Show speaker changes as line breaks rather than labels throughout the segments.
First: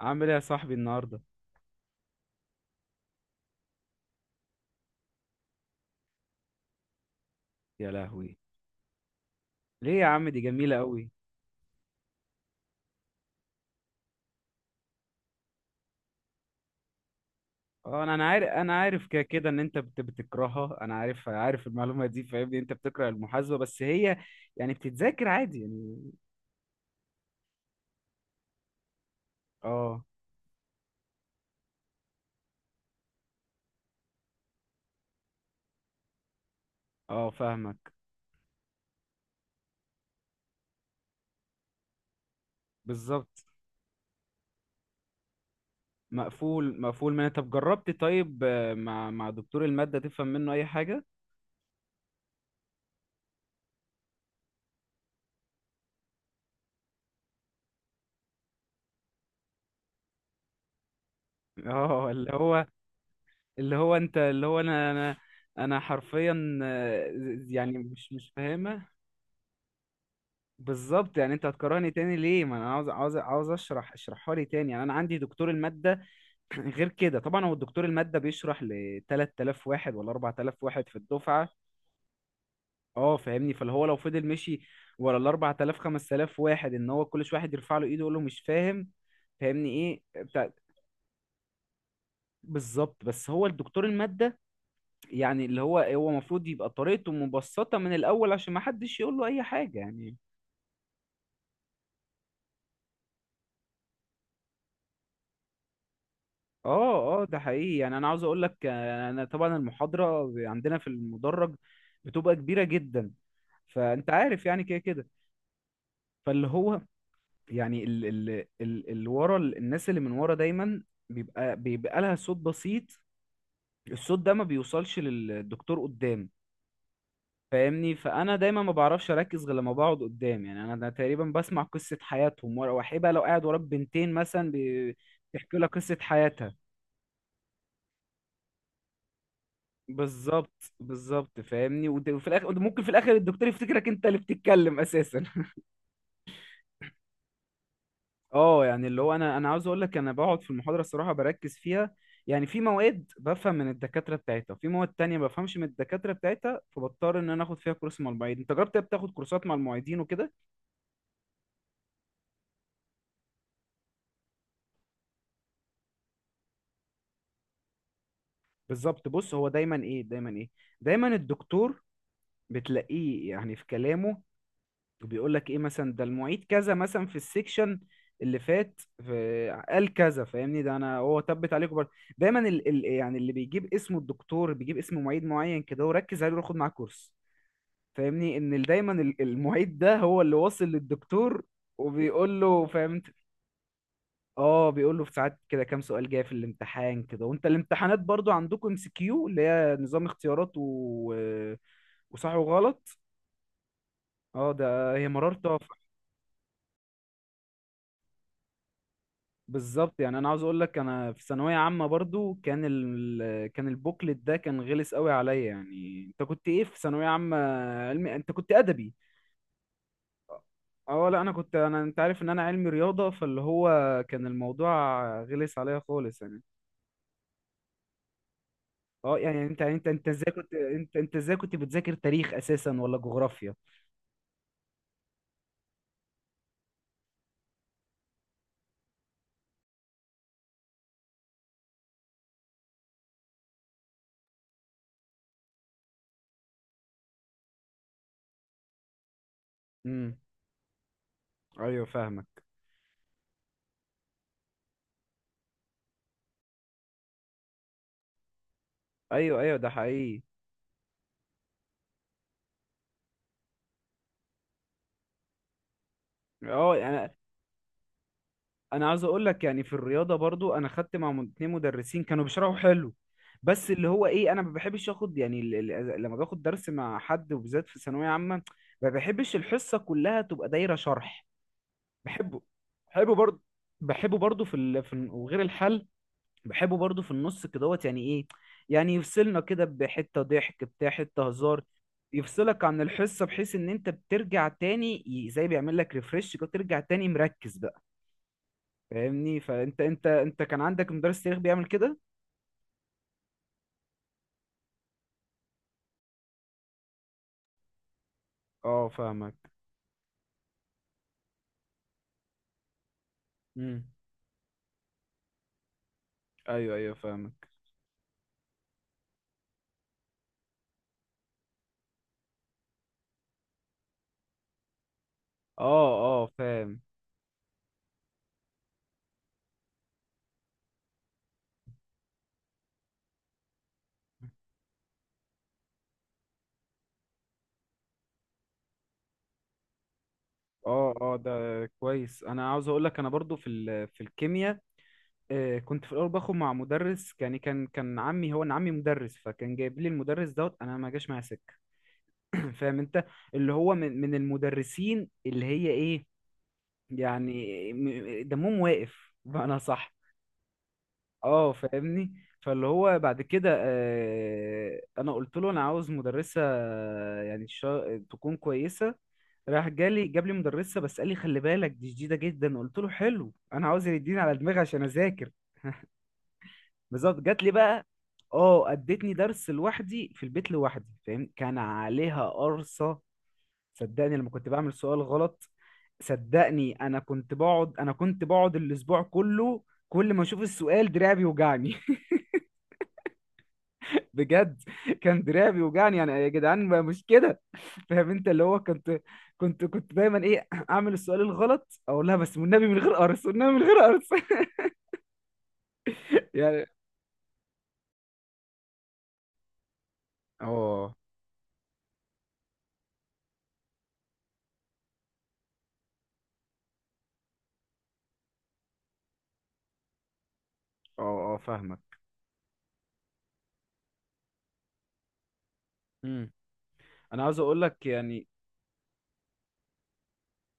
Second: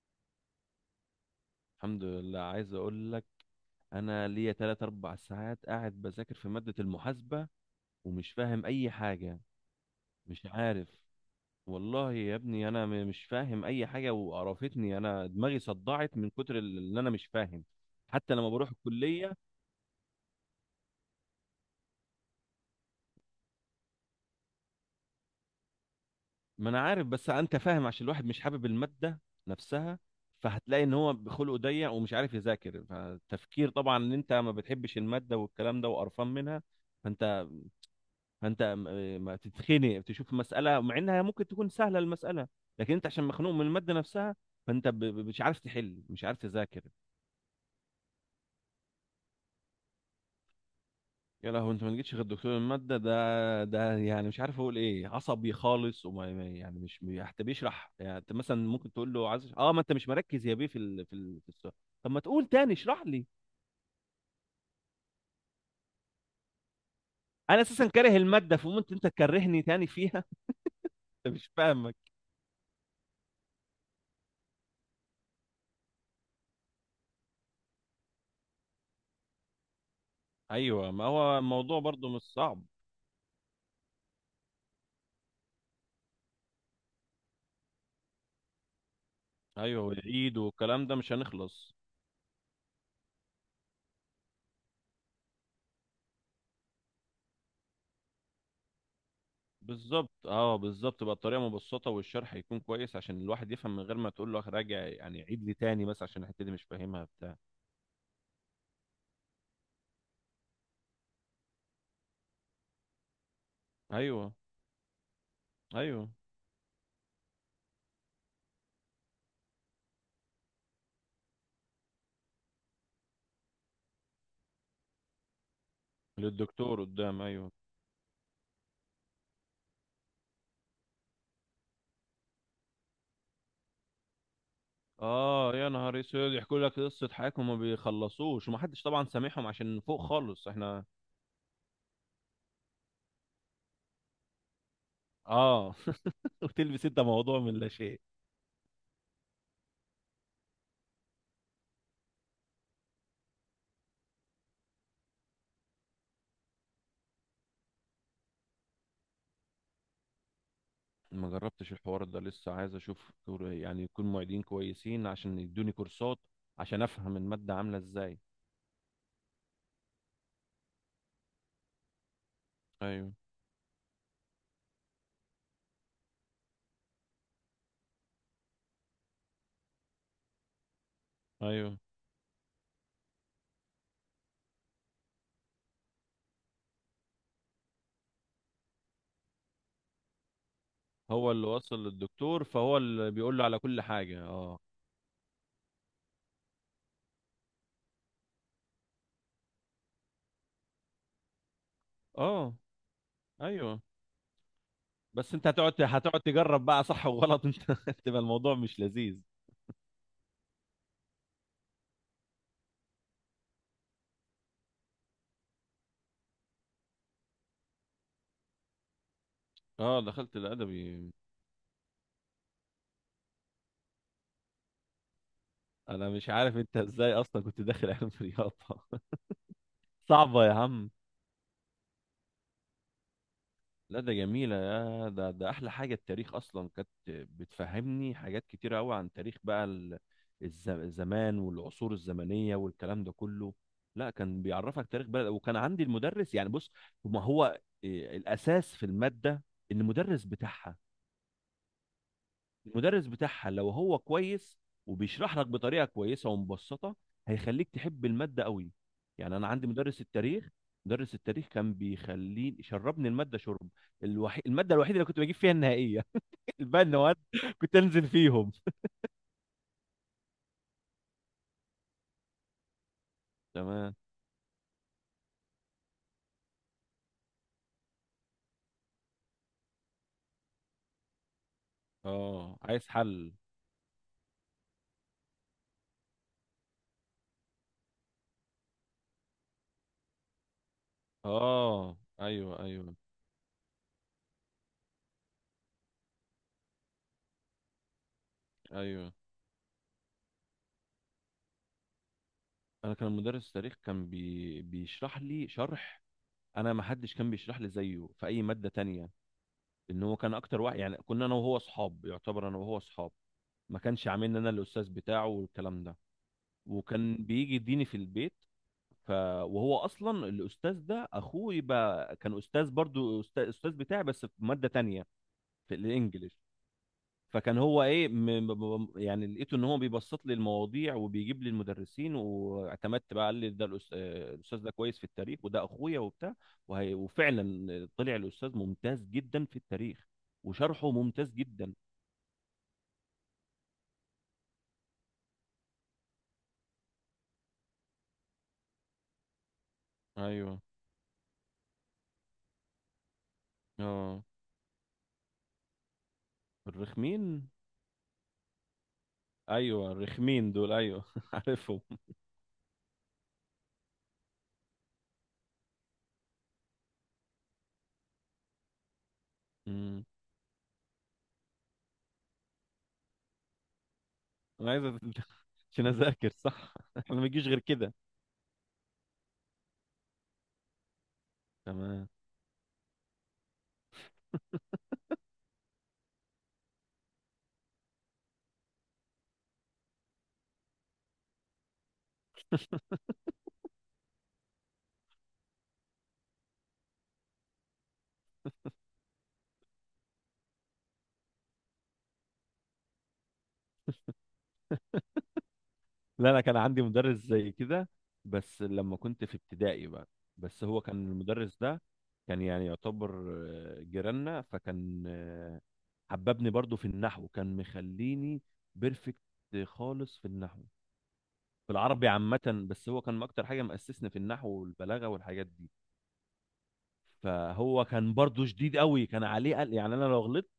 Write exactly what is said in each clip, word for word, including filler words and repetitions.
عامل ايه يا صاحبي النهارده؟
الحمد لله، عايز اقول لك انا ليا ثلاث اربع ساعات قاعد بذاكر في مادة المحاسبة،
يا
ومش
لهوي،
فاهم اي حاجة.
ليه يا عم؟ دي
مش
جميله
عارف.
قوي.
والله يا ابني، انا م- مش فاهم اي حاجة وقرفتني، انا دماغي صدعت من كتر ال- اللي انا مش فاهم.
اه، انا انا
حتى
عارف،
لما بروح
انا عارف كده
الكلية.
كده ان انت بت- بتكرهها. انا عارف، عارف المعلومه دي، فاهمني؟ انت بتكره المحاسبه، بس هي يعني بتتذاكر عادي يعني.
ما انا عارف، بس انت فاهم، عشان الواحد مش حابب المادة نفسها،
اه
فهتلاقي ان هو بخلقه ضيق ومش عارف يذاكر، فالتفكير طبعا ان انت ما بتحبش المادة والكلام ده وقرفان منها.
اه
فانت
فاهمك.
فانت م- ما تتخنق تشوف مساله مع انها ممكن تكون سهله المساله، لكن انت عشان
بالظبط،
مخنوق من الماده نفسها، فانت ب- ب- مش عارف تحل، مش عارف
مقفول
تذاكر.
مقفول من. طب جربت؟ طيب، آه، مع مع دكتور الماده تفهم منه اي حاجه؟
يا لهوي، انت ما جيتش غير دكتور الماده، ده ده يعني مش عارف اقول ايه، عصبي خالص، وما ما- يعني مش بي- حتى بيشرح. يعني انت مثلا ممكن تقول له عايز، اه ما انت مش مركز يا بيه في ال... في, ال... في السؤال.
اه،
طب ما
اللي
تقول
هو
تاني اشرح لي.
اللي هو انت، اللي هو انا انا. انا حرفيا، آه،
انا
يعني
اساسا
مش
كاره
مش
الماده،
فاهمه.
فممكن انت تكرهني تاني فيها.
بالظبط،
انت
يعني انت
مش
هتكرهني
فاهمك.
تاني ليه؟ ما انا عاوز، عاوز عاوز اشرح، اشرحها لي تاني يعني. انا عندي دكتور المادة. غير كده طبعا هو الدكتور المادة بيشرح ل ثلاثة آلاف واحد ولا اربعة آلاف واحد
ايوه،
في
ما هو
الدفعة.
الموضوع برضه مش صعب.
اه فاهمني، فاللي هو لو فضل مشي ورا ال اربعة آلاف خمسة آلاف واحد ان هو كل شويه واحد يرفع له ايده يقول له مش فاهم، فاهمني؟
ايوه،
ايه
والعيد
بتاع.
والكلام ده مش هنخلص.
بالظبط، بس هو الدكتور المادة يعني اللي هو هو المفروض يبقى طريقته مبسطة من الاول عشان ما حدش يقول له اي حاجة
بالظبط،
يعني.
اه، بالظبط، بقى الطريقه مبسطه والشرح يكون كويس عشان الواحد يفهم من غير ما تقول له راجع، يعني عيد لي تاني، بس عشان الحته دي مش فاهمها
اه اه،
بتاع.
ده حقيقي. يعني انا عاوز اقول لك، آه، انا طبعا المحاضره ب- عندنا في المدرج بتبقى كبيره جدا، فانت
ايوه،
عارف يعني كده كده.
ايوه،
فاللي هو يعني ال ال ال اللي ورا ال- الناس اللي من ورا دايما بيبقى بيبقى لها صوت بسيط. الصوت ده ما بيوصلش للدكتور قدام.
للدكتور قدام، ايوه.
فاهمني؟ فانا دايما ما بعرفش اركز غير لما بقعد قدام، يعني انا ده تقريبا بسمع قصه حياتهم ورا. وحيبه لو قاعد وراك بنتين مثلا بي-
اه،
بيحكوا لك
يا
قصه
نهار اسود،
حياتها.
يحكوا لك قصه حياتهم وما بيخلصوش، ومحدش طبعا سامعهم عشان فوق خالص
بالظبط
احنا.
بالظبط، فاهمني؟ وت- وفي الاخر ممكن، في الاخر الدكتور يفتكرك انت اللي بتتكلم اساسا.
اه. وتلبس انت موضوع من لا شيء.
اه، يعني اللي هو انا انا عاوز اقول لك انا بقعد في المحاضره الصراحه بركز فيها. يعني في مواد بفهم من الدكاتره بتاعتها، وفي مواد تانية ما بفهمش من الدكاتره بتاعتها، فبضطر ان انا اخد فيها كورس مع المعيد. انت جربت بتاخد كورسات مع المعيدين وكده؟
ما جربتش الحوار ده لسه، عايز اشوف دكتور- يعني يكون معيدين كويسين عشان يدوني كورسات عشان افهم الماده عامله ازاي.
بالظبط. بص هو دايما ايه، دايما ايه، دايما الدكتور
ايوه،
بتلاقيه يعني في كلامه بيقول لك ايه مثلا، ده المعيد كذا مثلا في السيكشن اللي فات في قال كذا. فاهمني؟ ده انا هو تبت عليكم
ايوه،
برضه. دايما ال... ال... يعني اللي بيجيب اسمه الدكتور بيجيب اسم معيد معين كده وركز عليه وخد معاه كورس. فاهمني ان ال- دايما ال- المعيد ده هو اللي واصل
هو
للدكتور
اللي وصل
وبيقول
للدكتور
له
فهو
فهمت.
اللي بيقول له على كل حاجة، اه.
اه، بيقول له في ساعات كده كام سؤال جاي في الامتحان كده. وانت الامتحانات برضو عندكم ام سي كيو اللي هي نظام اختيارات و... وصح
اه،
وغلط؟
ايوه،
اه، ده هي
بس انت
مرارة.
هتقعد هتقعد تجرب بقى صح وغلط انت تبقى الموضوع مش لذيذ.
بالظبط، يعني انا عاوز اقول لك انا في ثانويه عامه برضو كان ال... كان البوكلت ده كان غلس قوي عليا. يعني انت كنت ايه في ثانويه عامه، علمي؟ انت كنت ادبي؟
اه، دخلت
اه،
الادبي.
لا انا كنت، انا انت عارف ان انا علمي رياضه، فاللي هو كان الموضوع غلس عليا
انا
خالص
مش
يعني.
عارف انت ازاي اصلا كنت داخل علم رياضة.
اه، يعني انت انت انت ازاي
صعبة يا
كنت،
عم.
انت انت ازاي كنت بتذاكر تاريخ اساسا ولا جغرافيا؟
لا، ده جميلة، يا ده ده أحلى حاجة، التاريخ أصلا كانت بتفهمني حاجات كتيرة أوي عن تاريخ، بقى ال- الز- الزمان والعصور الزمنية والكلام ده كله. لا، كان بيعرفك تاريخ بلد، وكان عندي المدرس. يعني بص، ما هو إيه، الأساس في المادة
امم
المدرس بتاعها.
ايوه فاهمك.
المدرس بتاعها لو هو كويس وبيشرح لك بطريقه كويسه ومبسطه هيخليك تحب الماده قوي. يعني
ايوه
انا
ايوه
عندي
ده
مدرس
حقيقي.
التاريخ، مدرس التاريخ كان بيخليني شربني الماده شرب. الوحي... الماده الوحيده اللي كنت بجيب فيها النهائيه.
اه،
الباقي
يعني
المواد كنت انزل فيهم.
انا عاوز اقول لك، يعني في الرياضه برضو انا خدت مع مد- اتنين مدرسين كانوا بيشرحوا حلو. بس اللي
تمام.
هو ايه، انا ما بحبش اخد، يعني ال- ال- لما باخد درس مع حد وبالذات في ثانويه عامه ما بحبش الحصه كلها تبقى دايره شرح. بحبه،
اه، عايز
بحبه
حل.
برضو بحبه برضو في ال... في الن- وغير الحل، بحبه برضو في النص كدهوت يعني ايه، يعني يفصلنا كده بحته ضحك بتاع حته هزار،
اه، ايوه،
يفصلك عن
ايوه،
الحصه بحيث ان انت بترجع تاني ي- زي بيعمل لك ريفرش كده، ترجع تاني مركز بقى.
ايوه،
فاهمني؟ فانت، انت انت كان عندك مدرس تاريخ بيعمل كده؟
انا كان مدرس تاريخ كان بي... بيشرح لي شرح. انا ما حدش كان بيشرح لي زيه في اي ماده
اه
تانية.
فاهمك.
ان هو كان اكتر واحد، يعني كنا انا وهو اصحاب، يعتبر انا وهو اصحاب. ما
امم
كانش عاملني انا الاستاذ بتاعه والكلام ده.
ايوه ايوه
وكان
فاهمك.
بيجي يديني في البيت، ف وهو اصلا الاستاذ ده اخوه، يبقى كان استاذ، برضو استاذ, أستاذ بتاعي بس في ماده تانية،
اه
في
اه
الانجليش.
فاهم.
فكان هو ايه، م... م- م- يعني لقيته ان هو بيبسط لي المواضيع وبيجيب لي المدرسين، واعتمدت بقى، قال لي ده الأس... آه، الاستاذ ده كويس في التاريخ، وده اخويا وبتاع، وهي... وفعلا طلع الاستاذ ممتاز جدا في التاريخ وشرحه
اه اه،
ممتاز
ده
جدا.
كويس. انا عاوز اقول لك انا برضو في ال... في الكيمياء، آه كنت في الاول باخد مع مدرس. يعني كان كان عمي، هو انا عمي مدرس، فكان جايب لي المدرس دوت.
ايوه.
انا ما جاش معايا سكه. فاهم انت؟ اللي هو من من
اه،
المدرسين اللي هي ايه،
الرخمين.
يعني م- دمهم واقف بمعنى صح.
ايوه، الرخمين دول، ايوه.
اه
عارفهم.
فاهمني. فاللي هو بعد كده، آه، انا قلت له انا عاوز مدرسه، آه، يعني شا- تكون كويسه. راح
مم.
جالي جاب لي مدرسه، بس قال لي خلي بالك دي شديده جدا. قلت له حلو، انا عاوز يديني على دماغي
انا
عشان
عايز أت-
اذاكر.
عشان اذاكر صح. احنا
بالظبط،
ما
جات
بيجيش
لي
غير
بقى.
كده.
اه، ادتني درس لوحدي في البيت لوحدي. فاهم كان
تمام.
عليها قرصه. صدقني لما كنت بعمل سؤال غلط، صدقني انا كنت بقعد، انا كنت بقعد الاسبوع كله، كل ما اشوف السؤال دراعي بيوجعني، بجد كان دراعي بيوجعني، يعني يا جدعان ما- مش كده. فاهم انت؟ اللي هو كنت، كنت كنت دايما ايه، اعمل السؤال الغلط اقول لها بس والنبي من غير قرص، والنبي من غير قرص.
لا، انا كان
يعني
عندي مدرس زي كده، بس لما كنت في ابتدائي بقى. بس هو
اه
كان المدرس ده كان يعني يعتبر آه، جيراننا، فكان آه، حببني برضو في النحو، كان مخليني بيرفكت خالص في النحو،
اه اه
في
فاهمك.
العربي عامة، بس هو كان اكتر حاجة مأسسني في النحو والبلاغة والحاجات دي.
امم انا عاوز اقول
فهو
لك
كان
يعني.
برضو شديد قوي، كان عليه قل... يعني انا لو غلطت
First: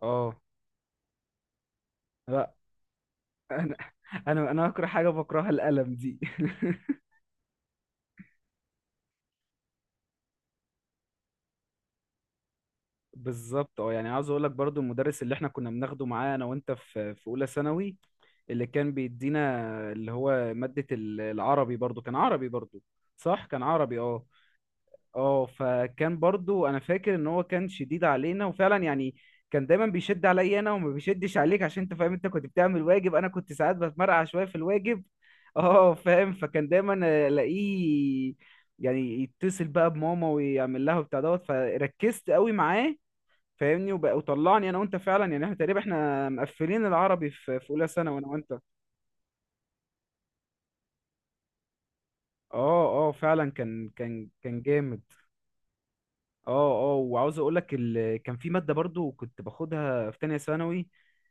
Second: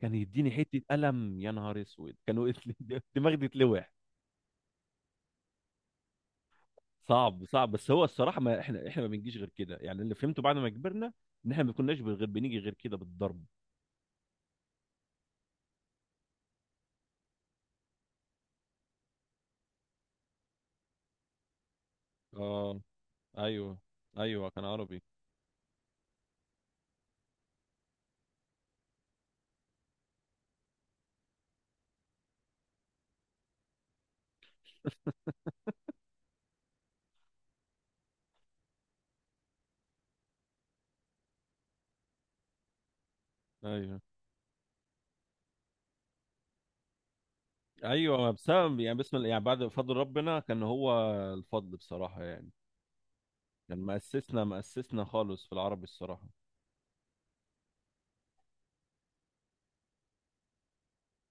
كان
اه،
يديني حتة قلم، يا نهار اسود، كانوا
لا
دماغي
انا
تتلوح.
انا انا اكره حاجه بكرهها القلم دي.
صعب، صعب. بس هو الصراحه، ما احنا احنا ما بنجيش غير كده، يعني اللي فهمته بعد ما كبرنا ان احنا ما كناش غير بنيجي غير كده بالضرب.
بالظبط. اه، يعني عاوز اقول لك برضو المدرس اللي احنا كنا بناخده معاه انا وانت في في اولى ثانوي، اللي كان بيدينا، اللي هو مادة ال- العربي، برضو كان عربي
اه،
برضو؟ صح كان
ايوه،
عربي اه.
ايوه، كان عربي،
اه، فكان برضو انا فاكر ان هو كان شديد علينا، وفعلا يعني كان دايما بيشد عليا انا وما بيشدش عليك عشان انت فاهم، انت كنت بتعمل واجب، انا كنت ساعات بتمرقع شوية في الواجب. اه فاهم. فكان دايما الاقيه يعني يتصل بقى بماما ويعمل لها وبتاع دوت. فركزت قوي معاه، فاهمني؟
ايوه،
وبقى وطلعني انا وانت فعلا، يعني احنا تقريبا احنا مقفلين العربي في في اولى
ايوه،
ثانوي انا
ما
وانت.
بسبب بسبب يعني، بسم الله، يعني بعد فضل ربنا كان هو الفضل بصراحه يعني،
اه اه، فعلا
كان
كان كان
مأسسنا
كان جامد.
مأسسنا خالص في العربي الصراحه.
اه اه، وعاوز اقول لك ال... كان في ماده برضو كنت باخدها في تانية ثانوي،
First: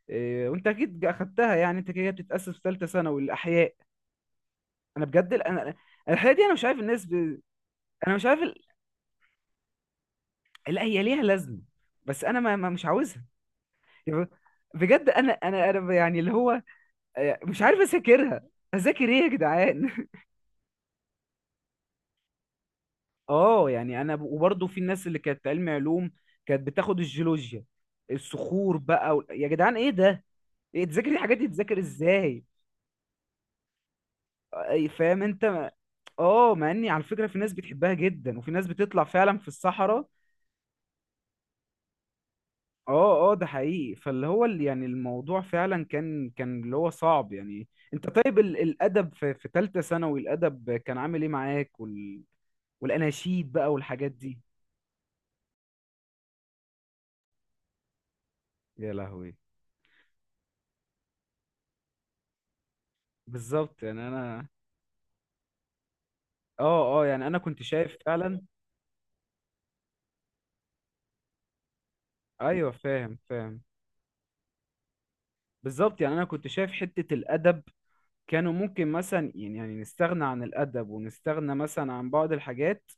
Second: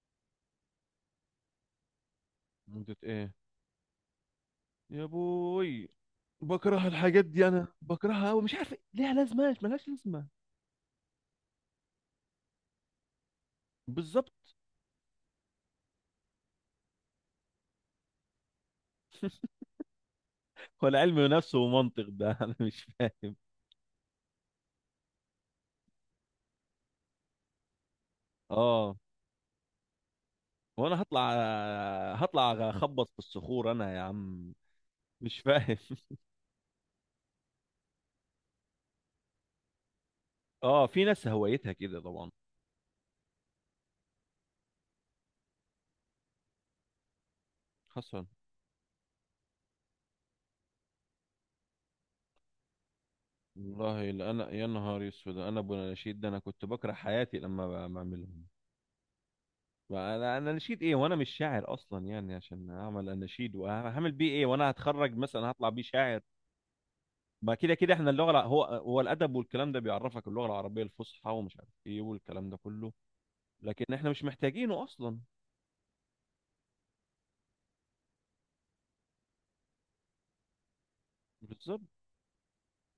إيه، وانت اكيد اخدتها يعني، انت كده بتتاسس في ثالثه
مدة
ثانوي،
ايه،
الاحياء. انا
يا
بجد ال- انا
بوي.
الاحياء دي انا مش عارف
بكره
الناس ب...
الحاجات دي، انا
انا مش
بكرهها قوي،
عارف
مش
ال...
عارف ليها لازمه، ملهاش لازمه.
لا هي ليها لازمه، بس انا ما... ما مش عاوزها يعني.
بالظبط.
بجد انا انا انا يعني اللي هو، آه، مش عارف اذاكرها. اذاكر ايه يا جدعان؟
ولا علم نفس ومنطق ده انا مش فاهم.
اه، يعني انا ب- وبرضه في الناس اللي كانت علم علوم كانت بتاخد الجيولوجيا، الصخور
اه،
بقى وال- يا جدعان ايه ده؟ إيه،
وانا
تذاكر
هطلع
الحاجات دي، تذاكر ازاي؟
هطلع اخبط في الصخور انا يا عم،
أي- فاهم
مش
انت؟
فاهم.
اه، مع اني على فكره في ناس بتحبها جدا وفي ناس بتطلع فعلا في الصحراء.
اه، في ناس هوايتها كده طبعا.
اه اه ده حقيقي. فاللي هو اللي يعني الموضوع فعلا كان، كان اللي هو صعب يعني. انت
حصل.
طيب ال- الادب في في ثالثه ثانوي، الادب كان عامل ايه معاك وال... والاناشيد بقى والحاجات
والله، لا
دي؟
انا يا نهار اسود، انا ابو الاناشيد ده، انا كنت بكره حياتي لما ب- بعملهم.
يا لهوي.
انا انا نشيد ايه وانا مش شاعر اصلا يعني عشان اعمل اناشيد،
بالظبط يعني
وهعمل بيه ايه؟
انا،
وانا هتخرج مثلا هطلع بيه شاعر؟
اه اه يعني انا
ما
كنت
كده كده
شايف
احنا اللغه
فعلا.
الع- هو هو الادب والكلام ده بيعرفك اللغه العربيه الفصحى ومش عارف ايه والكلام ده
ايوه
كله،
فاهم فاهم.
لكن احنا مش محتاجينه اصلا.
بالظبط، يعني انا كنت شايف حتة الادب كانوا ممكن مثلا يعني، يعني نستغنى عن الادب ونستغنى
بالظبط.
مثلا عن بعض الحاجات،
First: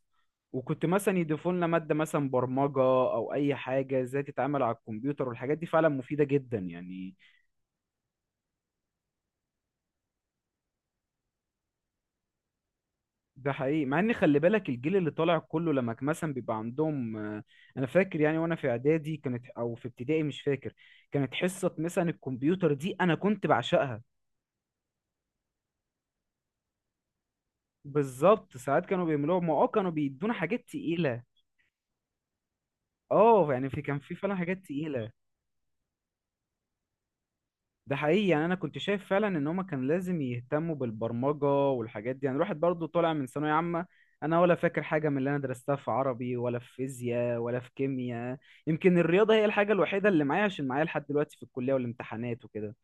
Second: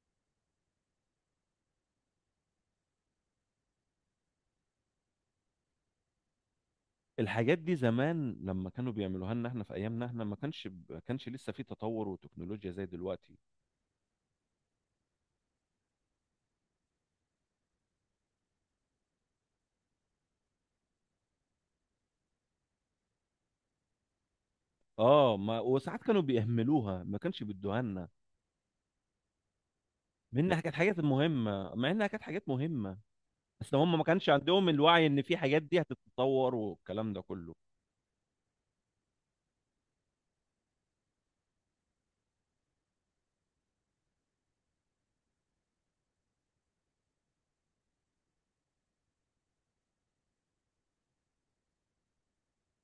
وكنت مثلا يضيفوا لنا مادة مثلا برمجة او اي حاجة ازاي تتعامل على الكمبيوتر والحاجات دي فعلا مفيدة جدا يعني.
الحاجات دي زمان لما كانوا بيعملوها لنا، احنا في ايامنا احنا ما كانش ما كانش لسه في تطور وتكنولوجيا زي دلوقتي.
ده حقيقي، مع ان خلي بالك الجيل اللي طالع كله لما كان مثلا بيبقى عندهم، آه، انا فاكر يعني وانا في اعدادي كانت او في ابتدائي مش فاكر، كانت حصة مثلا الكمبيوتر دي انا كنت بعشقها.
اه، ما وساعات كانوا بيهملوها، ما كانش بيدوها لنا.
بالظبط، ساعات كانوا بيعملوها ما، اه كانوا بيدونا
منها
حاجات
كانت حاجات
تقيلة.
مهمه، مع انها كانت حاجات مهمه،
اه يعني
بس
في،
هم
كان
ما
في
كانش
فعلا حاجات
عندهم الوعي
تقيلة.
ان في حاجات دي هتتطور والكلام ده كله.
ده حقيقي، يعني انا كنت شايف فعلا ان هما كان لازم يهتموا بالبرمجة والحاجات دي. يعني الواحد برضو طالع من ثانوية عامة، انا ولا فاكر حاجة من اللي انا درستها في عربي ولا في فيزياء ولا في كيمياء. يمكن الرياضة هي الحاجة الوحيدة اللي معايا عشان معايا لحد دلوقتي في الكلية والامتحانات وكده.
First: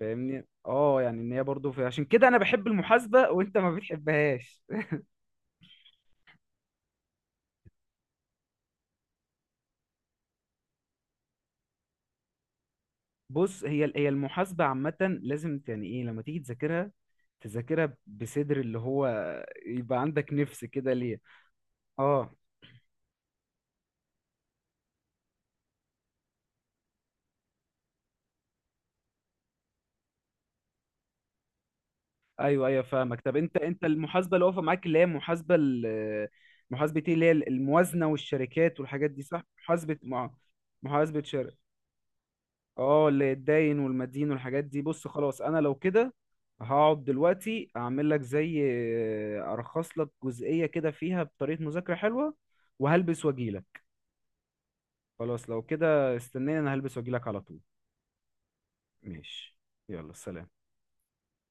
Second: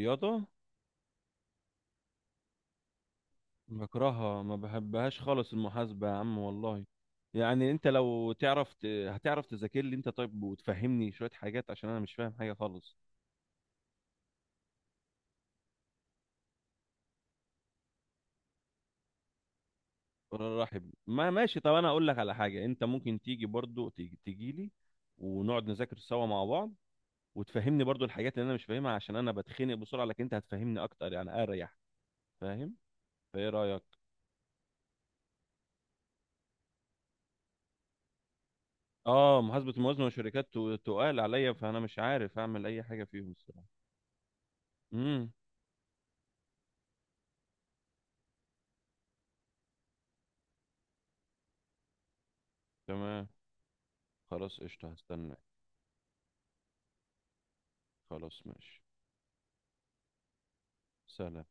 فاهمني؟ اه يعني ان هي برضو في، عشان كده انا بحب المحاسبة وانت ما
بكرهها، ما
بتحبهاش.
بحبهاش خالص المحاسبه يا عم والله. يعني انت لو تعرف ت- هتعرف تذاكر لي انت طيب، وتفهمني شويه حاجات عشان انا مش فاهم حاجه خالص.
بص هي، هي المحاسبة عامة لازم ت- يعني ايه، لما تيجي تذاكرها، تذاكرها بصدر اللي هو يبقى عندك
ولا
نفس
رحب،
كده ليه.
ما ماشي، طب انا اقول لك على
اه
حاجه، انت ممكن تيجي برضو، تيجي تيجي لي، ونقعد نذاكر سوا مع بعض، وتفهمني برضو الحاجات اللي انا مش فاهمها، عشان انا بتخنق بسرعه، لكن انت هتفهمني اكتر يعني اريح.
ايوه
فاهم.
ايوه فاهمك. طب
فايه
انت،
رايك؟
انت المحاسبة اللي واقفة معاك اللي هي محاسبة ال- محاسبة ايه، اللي هي الموازنة والشركات والحاجات دي
اه،
صح؟
محاسبه
محاسبة
الموازنه
مع،
والشركات تو- تقال
محاسبة
عليا،
شركة؟
فانا مش عارف اعمل اي حاجه
اه،
فيهم
اللي
الصراحه.
الداين والمدين والحاجات دي. بص
امم.
خلاص انا لو كده هقعد دلوقتي اعمل لك زي، ارخص لك جزئية كده فيها بطريقة مذاكرة حلوة، وهلبس
تمام،
واجيلك.
خلاص قشطه هستناك.
خلاص لو كده استناني، انا هلبس واجيلك على طول.
خلاص ماشي.
ماشي، يلا سلام.
سلام.